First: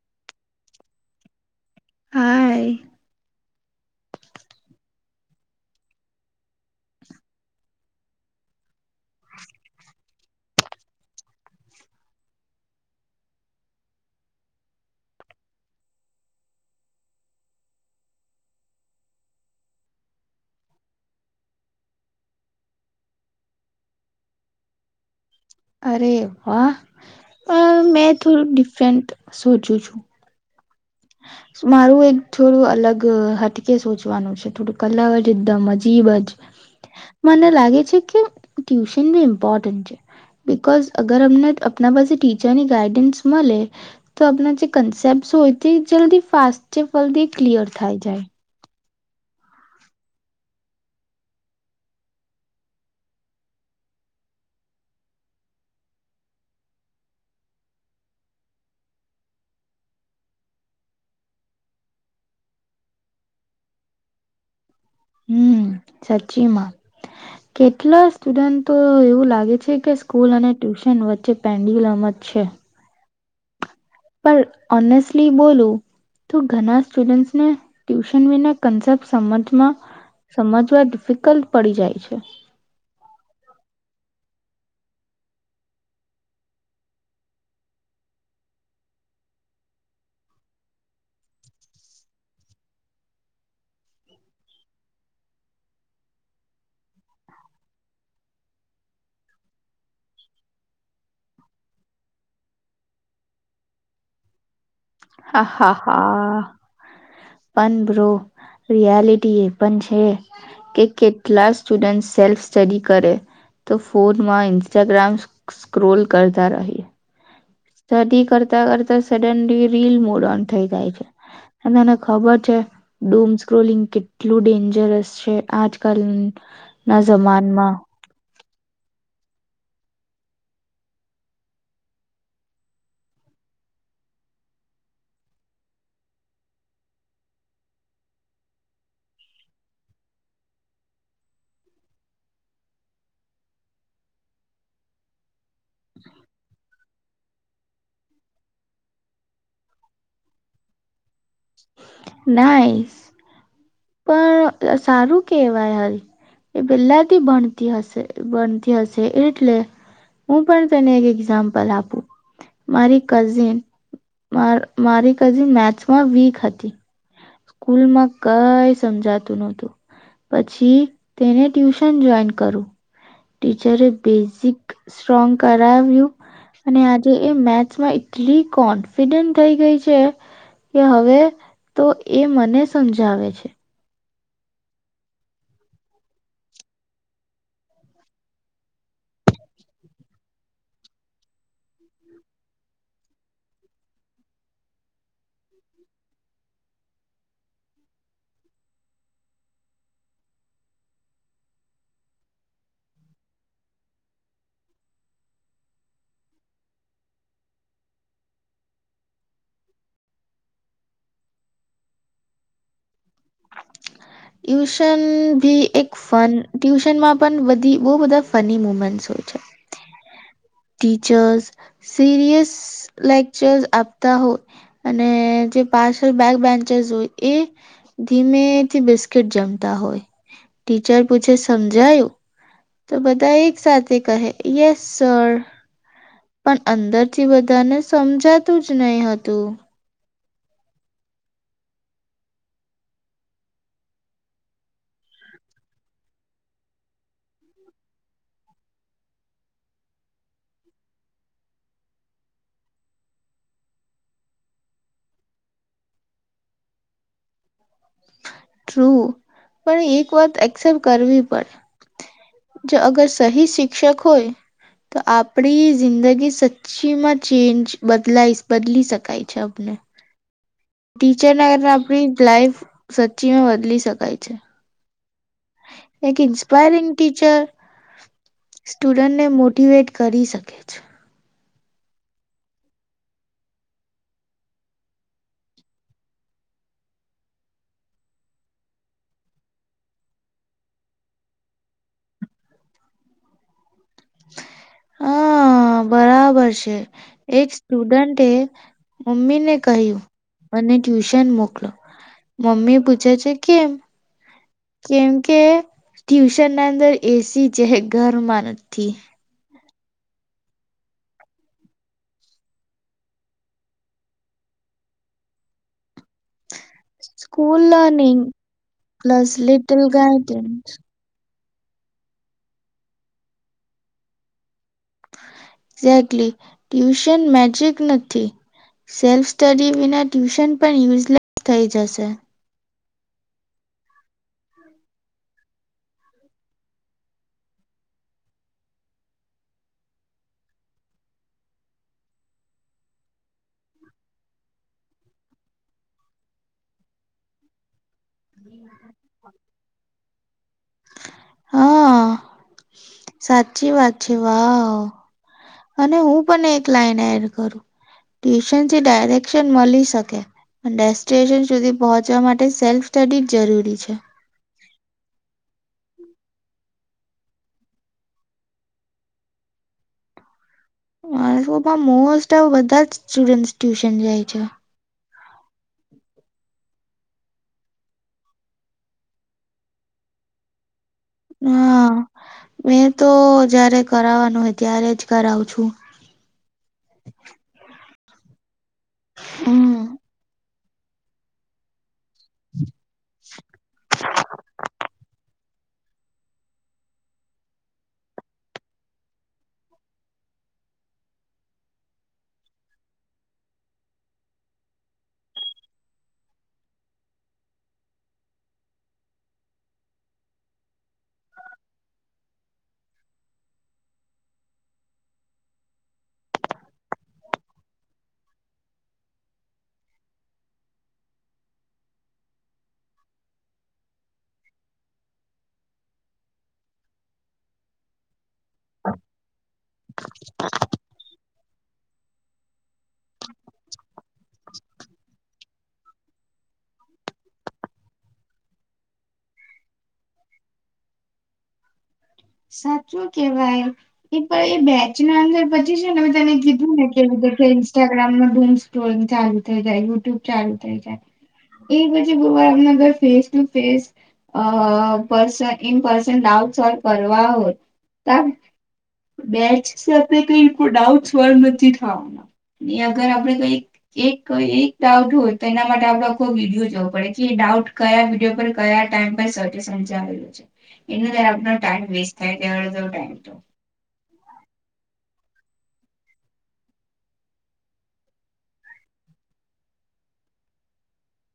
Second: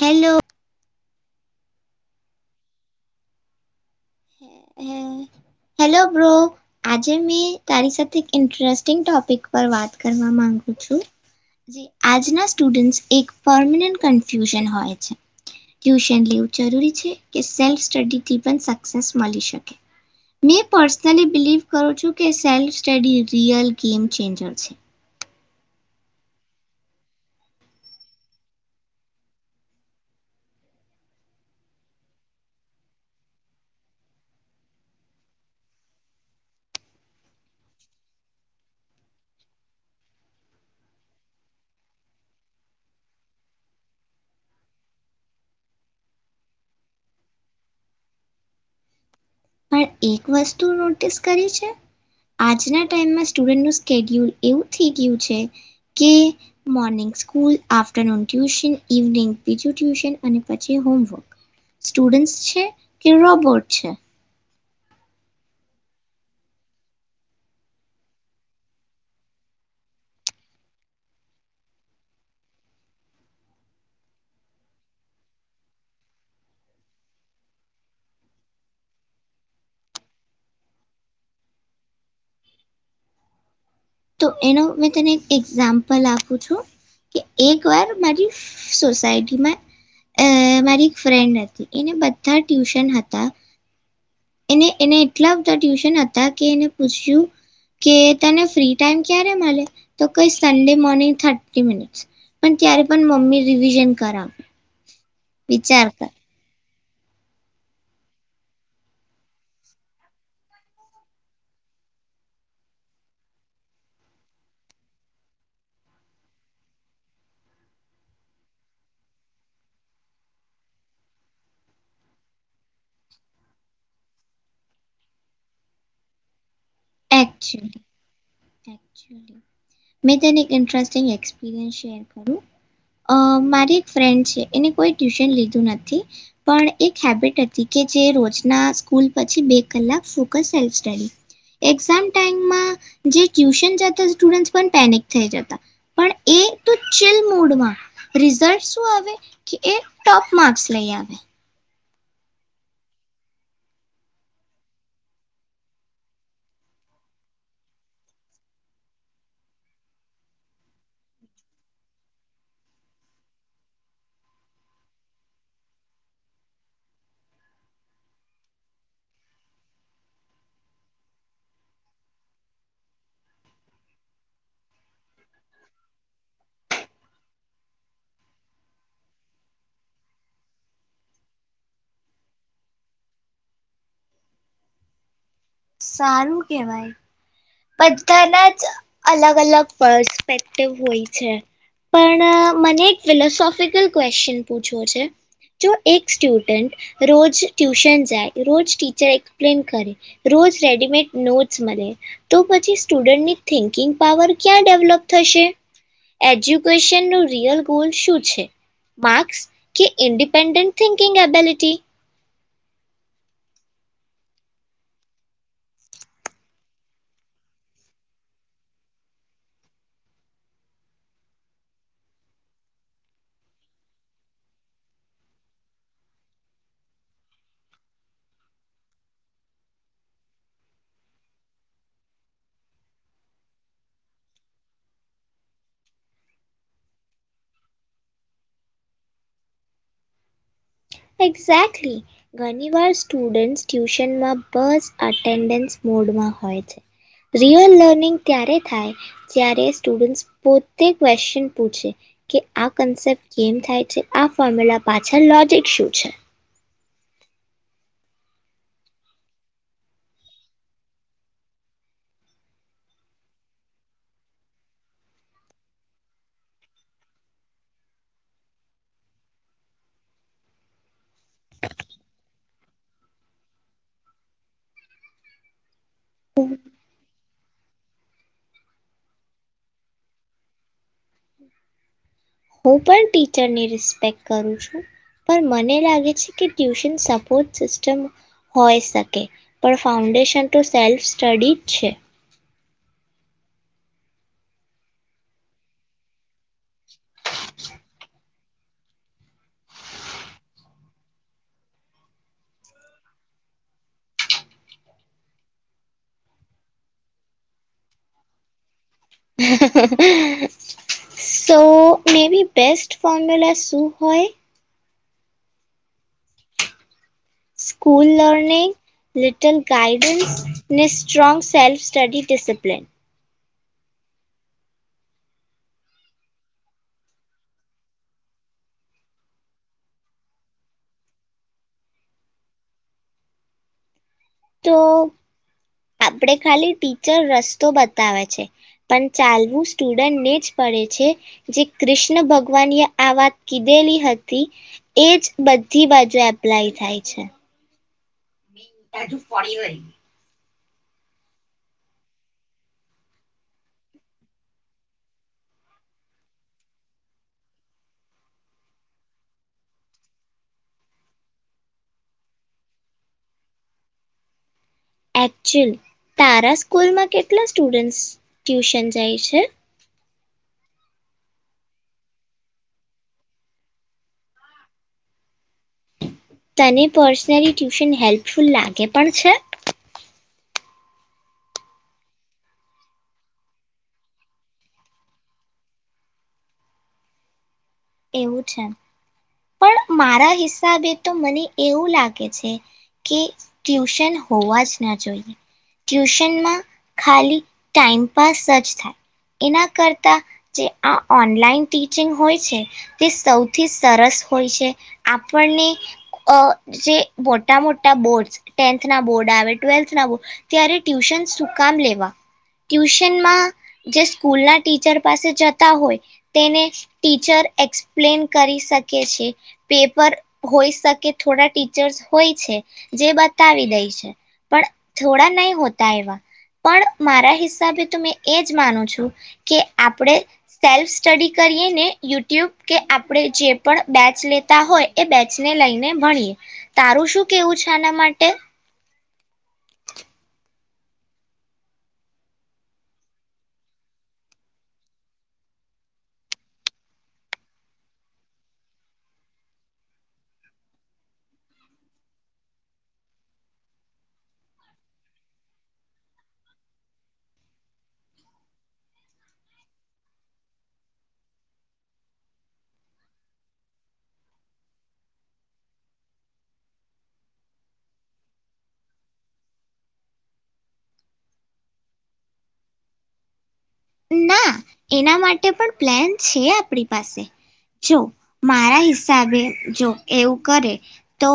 Hello હા હ hello bro આજે મેં તારી સાથે ઇન્ટરેસ્ટિંગ ટોપિક પર વાત કરવા માંગુ છું જે આજના સ્ટુડન્ટસ એક પરમનન્ટ કન્ફ્યુઝન હોય છે ટ્યુશન લેવું જરૂરી છે કે સેલ્ફ સ્ટડીથી પણ મે પર્સનલી બિલીવ કરું છું કે self study real game changer છે અરે વાહ મેં થોડું ડિફરન્ટ સોજું છું મારું એક થોડું અલગ હટકે સોચવાનું છે થોડું અલગ જ એકદમ અજીબ જ મને લાગે છે કે ટ્યુશન બી ઇમ્પોર્ટન્ટ છે બિકઝ અગર અમને આપના પાસે ટીચરની ગાઈડન્સ મળે તો આપણા જે કન્સેપ્ટ હોય જે જલ્દી ફાસ્ટ છે ફલ્દી ક્લિયર થાય જાય પણ એક વસ્તુ નોટિસ કરી છે આજના ટાઈમમાં સ્ટુડન્ટનું સ્કેડ્યુલ એવું થઈ ગયું છે કે morning school afternoon tuition evening બીજું ટ્યુશન અને પછી હોમવર્ક સ્ટુડન્ટસ છે કે રોબોટ છે હમ સાચી માં કેટલા સ્ટુડન્ટ તો એવું લાગે છે કે સ્કૂલ અને ટ્યુશન વચ્ચે પેન્ડિલમત છે પણ ઓનેસ્ટલી બોલું તો ઘણા સ્ટુડન્ટસને ટ્યુશન વિના કન્સેપ્ટ સમજમાં સમજવા ડિફિકલ્ટ પડી જાય છે તો એનો મેં તને એક એક્ઝામ્પલ આપું છું કે એક વાર મારી સોસાયટીમાં મારી એક ફ્રેન્ડ હતી એને બધા ટ્યુશન હતા એને એને એટલા બધા ટ્યુશન હતા કે એને પૂછ્યું કે તને ફ્રી ટાઈમ ક્યારે મળે તો કઈ સન્ડે મોર્નિંગ થર્ટી મિનિટસ પણ ત્યારે પણ મમ્મી રિવિઝન કરાવે હા હા હા. પણ બ્રો રિયાલિટી એ પણ છે, કે કેટલા સ્ટુડન્ટ સેલ્ફ સ્ટડી કરે, તો ફોનમાં ઇન્સ્ટાગ્રામ સ્ક્રોલ કરતા રહે. સ્ટડી કરતા કરતા સડનલી રીલ મોડ ઓન થઈ જાય છે, અને તને ખબર છે, ડૂમ સ્ક્રોલિંગ કેટલું ડેન્જરસ છે આજકાલ. ના જમાનમાં. [unintelligible] મેને સ્ટપ્યું મારી એક ફ્રેન્ડ છે એ કોઈ ટ્યુશન લીધું નથી, પણ એક હેબિટ હતી કે જે રોજના પછ જે ટ્યુશન જતા સ્ટુડન્ટ પણ પેનિક થઈ જતા. હ [inaudible] લડમાં રિઝલ્ટ શું આવે, કે એ ટોપ માર્સ લઈ આવે. નાઇસ, પણ સારું કેવાય હ, એ પેલાથી ભણતી હશે ભણતી હશે એટલે, હું પણ તેને એક એક્ઝામ્પલ આપું, મારી કઝિન મારી કઝિન મેથમાં વીક હતી. સ્કૂલમાં કઈ સમજાતું નહોતું, પછી તેને ટ્યુશન જોઈન કરું. ટીચરે બેઝિક સ્ટ્રોંગ કરાવ્યું, અને આજે એ મેથ્સમાં એટલી કોન્ફિડન્ટ થઈ ગઈ છે, કે હવે તો એ મને સમજાવે છે. સારું કેવાય. બધાના જ અલગ અલગ પસ્પેક્ટિવ હોય છે, પણ મને એક ફિલોસોફિકલ ક્વેશન પૂછવો છે, જો એક સ્ટુડન્ટ રોજ ટ્યુશન જાય રોજ ટીચર એક્સપ્લેન કરે રોજ રેડીમેડ નોટ્સ મળે. તો પછી સ્ટુડન્ટની થિન્કિંગ પાવર ક્યાં ડેવલપ થશે, એજ્યુકેશનનું રિયલ ગોલ શું છે, માર્સ કે ઇન્ડિપેન્ડન્ટ થિકિંગ એબિલિટી? ટ્યુશન ભી એક ફન ટ્યુશનમાં પણ બધી બહ બધા ફની મુમેન્ટ હોય છે. ટીચર્સ, સિરિયસ લેક્ચર્સ આપતા હોય, અને જે પારસલ બેક બેન્ચર્સ હોય એ, ધીમેથી બિસ્કીિટ જમતા હોય, ટીચર પૂછે સમજાયું, તો બધા એક સાથે કહે યસ સર. પણ અંદરથી બધાને સમજાતું જ નહી હતું. એક્ઝેક્ટલી, ઘણી વાર સ્ટુડન્ટ્સ ટ્યુશનમાં બસ અટેન્ડન્સ મોડમાં હોય છે, રિયલ લર્નિંગ ત્યારે થાય, જ્યારે સ્ટુડન્ટ્સ પોતે ક્વેશ્ચન પૂછે, કે આ કન્સેપ્ટ કેમ થાય છે આ ફોર્મ્યુલા પાછળ લોજિક શું છે? ટ્રુ, પણ એક વાત એક્સેપ્ટ કરવી પડે, જો અગર સહી શિક્ષક હોય, તો આપડી જિંદગી સચી માં ચેન્જ બદલાઈ બદલી શકાય છે આપને. ટીચરના કારણે આપણી લાાઈફ સચીમાં બદલી શકાય છે. એક ઇન્સ્પાયરિંગ ટીચર સ્ટુડન્ટને મોટિવેટ કરી શકે છે. હું પણ ટીચરની રિસ્પેક્ટ કરું છું, પણ મને લાગે છે કે ટ્યુશન સપોર્ટ સિસ્ટમ હોય શકે, પણ ફાઉન્ડેશન તો સેલ્ફ સ્ટડી જ છે. હા બરાબર છે, એક સ્ટુડન્ટે મમ્મીને કહ્યું અને ટ્યુશન મોકલો, મમ્મી પૂછે છે કેમ? કેમ કે ટ્યુશન ના અંદર એ સી છે ઘરમાં નથી. સો મે બી બેસ્ટ ફોર્મ્યુલા શું હોય? હ [inaudible] સ્કૂલ લર્નિંગ, લિટલ ગાઈડન્સ ને strong self study discipline. Exactly, tuition magic નથી, સેલ્ફ સ્ટડી વિના ટ્યુશન પણ યુઝલેસ થઈ જશે. તો આપણેે ખાલી ટીચર રસ્તો બતાવે છે, પણ ચાલવું સ્ટુડન્ટને જ પડે છે, જે કૃષ્ણ ભગવાને આ વાત કીધેલી હતી એ જ બધી બાજુ એપ્લાય થાય છે. [unintelligible] હા સાચી વાત છે વાવ અને હું પણ એક લાઈન એડ કરું ટ્યુશનથી ડાયરેકશન મળી શકે ડેસ્ટિનેશન સુધી પહોંચવા માટે સેલ્ફ સ્ટડી જરૂરી છે એકચુલ તારા સ્કૂલમાં કેટલા સ્ટુડન્ટસ ટ્યુશન જાય છે? મારે તોપા મોસ્ટ ઓફ બધા જ સ્ટુડન્ટ ટ્યુશન જાય છે. તને પર્સનલી ટ્યુશન હેલ્પફુલ લાગે પણ છે? હા મેં તો જયારે કરવાનું હોય ત્યારે જ કરાવ છું. એવું છે પણ હમ્મ. મારા હિસા હસાબે તો મને એવું લાગે કે ટ્યુશન હોવા જ ના જોઈએ ટ્યુશનમાં ખાલી ટાઈમપાસ જ થાય એના કરતા જે આ ઓનલાઈન ટીચિંગ હોય છે તે સૌથી સરસ હોય છે આપણને જે મોટા મોટા બોર્ડસ ટેન્થના બોર્ડ આવે ટ્વેલ્થના બોર્ડ ત્યારે ટ્યુશન સુકામ લેવા ટ્યુશનમાં જે સ્કૂલના ટીચર પાસે જતા હોય તેને ટીચર એક્સપ્લેન કરી શકે છે પેપર હોઈ શકે થોડા ટીચર્સ હોય છે જે બતાવી દે છે પણ થોડા નહીં હોતા એવા પણ મારા હિસાબે તો મેં એ જ માનું છું કે આપણે સેલ્ફ સ્ટડી કરીએ ને યુટ ટ્યુબ કે આપણે જે પણ બેચ લેતા હોય એ બેચને લઈને ભણીએ તારું શું કેવું છે આના માટે. સાચું કેવાય એ પણ એ બેચ ના અંદર પછી છે ને મે તને કીધું ને કે ઇન્સ્ટાગ્રામ ન ડૂમ સ્ટોરી ચાલુ થઈ જાય યુટ્યુબ ચાલુ થઇ જાય એ પછી બબરમને ફેસ ટુ ફેસ પર્ન ઇન પર્સન ડાઉટ સોલ કરવા હોય તો બેચ સાથે કઈ ડાઉટ સોલ્વ નથી થવાના એ અગર આપડે કઈ એક ડાઉટ હોય તો એના માટે આપડે આખો વિડીયો જોવો પડે કે ડાઉટ કયા વિડીયો પર કયા ટાઈમ પર સજેશન આવેલું છે ટાઈમ વેસ્ટ થાય [unintelligible] ટાઈમ તો ના એના પણ પ્લેન છે આપણી પાસે જો મારા હિસાબે જો એવું કરે તો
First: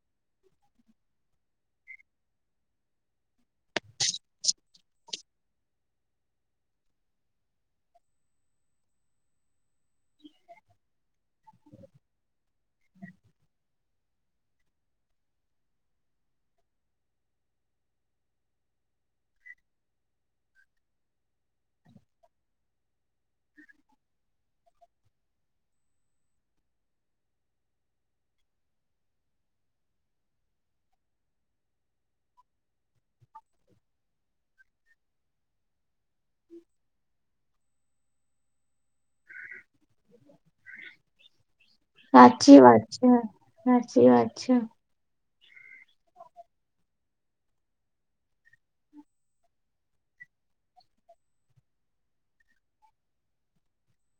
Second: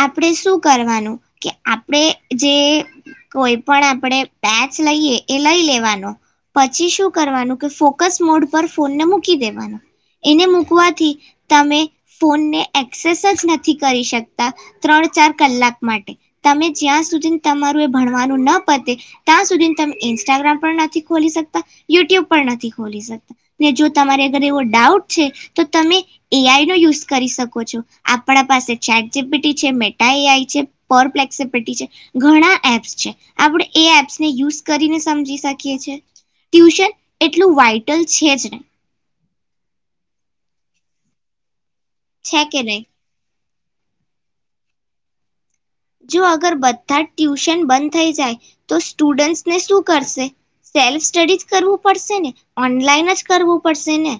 આપણે શું કરવાનું કે આપણે જે કોઈ પણ આપણે પેચ લઈએ એ લઈ લેવાનો પછી શું કરવાનું કે ફોકસ મોડ પર ફોનને મૂકી દેવાનું એને મૂકવાથી તમે ફોનને એક્સેસ જ નથી કરી શકતા ત્રણ ચાર કલાક માટે તમે જ્યાં સુધી તમારું એ ભણવાનું ન પતે ત્યાં સુધી તમે ઇન્સ્ટાગ્રામ પણ નથી ખો યુટ્યુબ પણ નથી ખોલી શકતા ને જો તમારે અગર એવો ડાઉટ છે તો તમે એઆઈનો યુઝ કરી શકો છો આપણા પાસે ચેટબિટી છે, મેટા એઆઈ છે પોફ્લેક્સબલટી છે ઘણા એપ્સ છે આપણે એપ્ને યુઝ કરીને સમજી શકીએ છે. ટ્યુશન એટલું વાઇટલ છે જ નહીં. [inaudible] છે સાચી કે વાત નહીં છે. સાચી એ વાત છે. જો અગર બધા જ ટ્યુશન બંધ થઈ જાય તો સ્ટુડન્ટસને શું કરશે? સેલ્ફ સ્ટડીજ કરવું પડશેને? ઓનલાઈન જ કરવું પડશે ને?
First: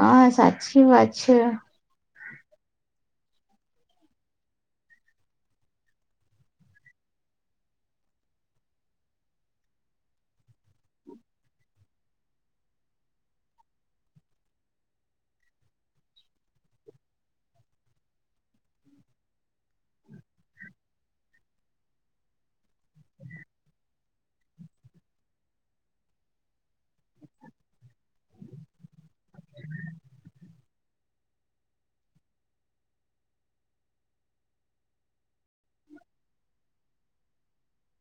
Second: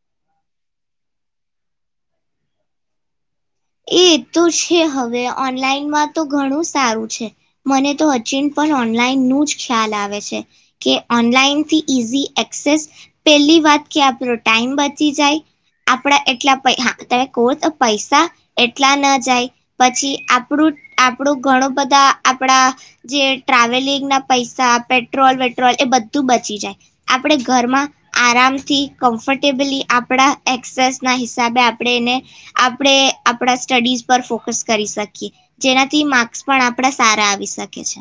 હા સાચી વાત છે. એ તો છે હવે, ઓનલાઈનમાં તો ઘણું સારું છે. મને તો અચિન પણ ઓનલાઈન નું જ ખ્યાલ આવે છે કે ઓનલાઈનથી ઈઝી એક્સેસ પેલી વાત કે આપણો ટાઈમ બચી જાય આપણા એટલા તમે કહો તો પૈસા એટલા ન જાય પછી આપણું આપણું ઘણું બધા આપણા જે ટ્રાવેલિંગના પૈસા પેટ્રોલ વેટ્રોલ એ બધું બચી જાય આપણે ઘરમાં આરામથી કમ્ફટેબલી આપણા એક્સેસના હિસાબે આપણે એને આપણે આપણા સ્ટડીઝ પર ફોકસ કરી શકીએ જેનાથી માર્ક્સ પણ આપણા સારા આવી શકે છે.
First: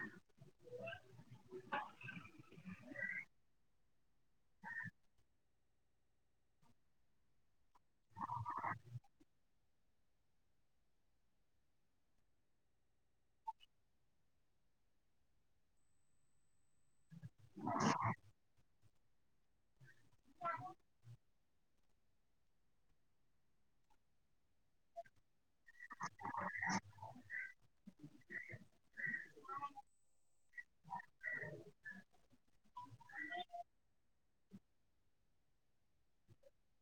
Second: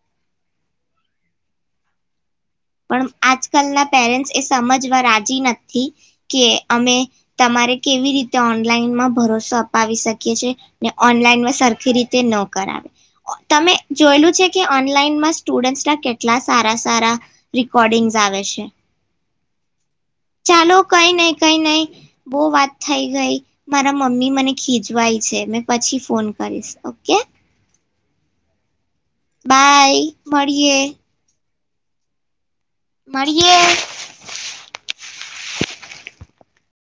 [inaudible] પણ આજકાલના પેરેન્ટ્સ એ સમજવા રાજી નથી કે અમે તમારે કેવી રીતે ઓનલાઈનમાં ભરોસો અપાવી શકીએ છેએ ને ઓનલાઈનમાં સરખી રીતે ન કરાવે તમે જોયેલું છે કે ઓનલાઈનમાં સ્ટુડન્ટના કેટલા સારા સારા રકોર્ડિંગ્સ આવે છે. ચાલો કઈ નઈ કઈ નઈ બહુ વાત થઈ ગઈ મારા મમ્મી મને ખીજવાય છે મે પછી ફોન કરીશ ઓકે. બાય મળીએ. મળીએ.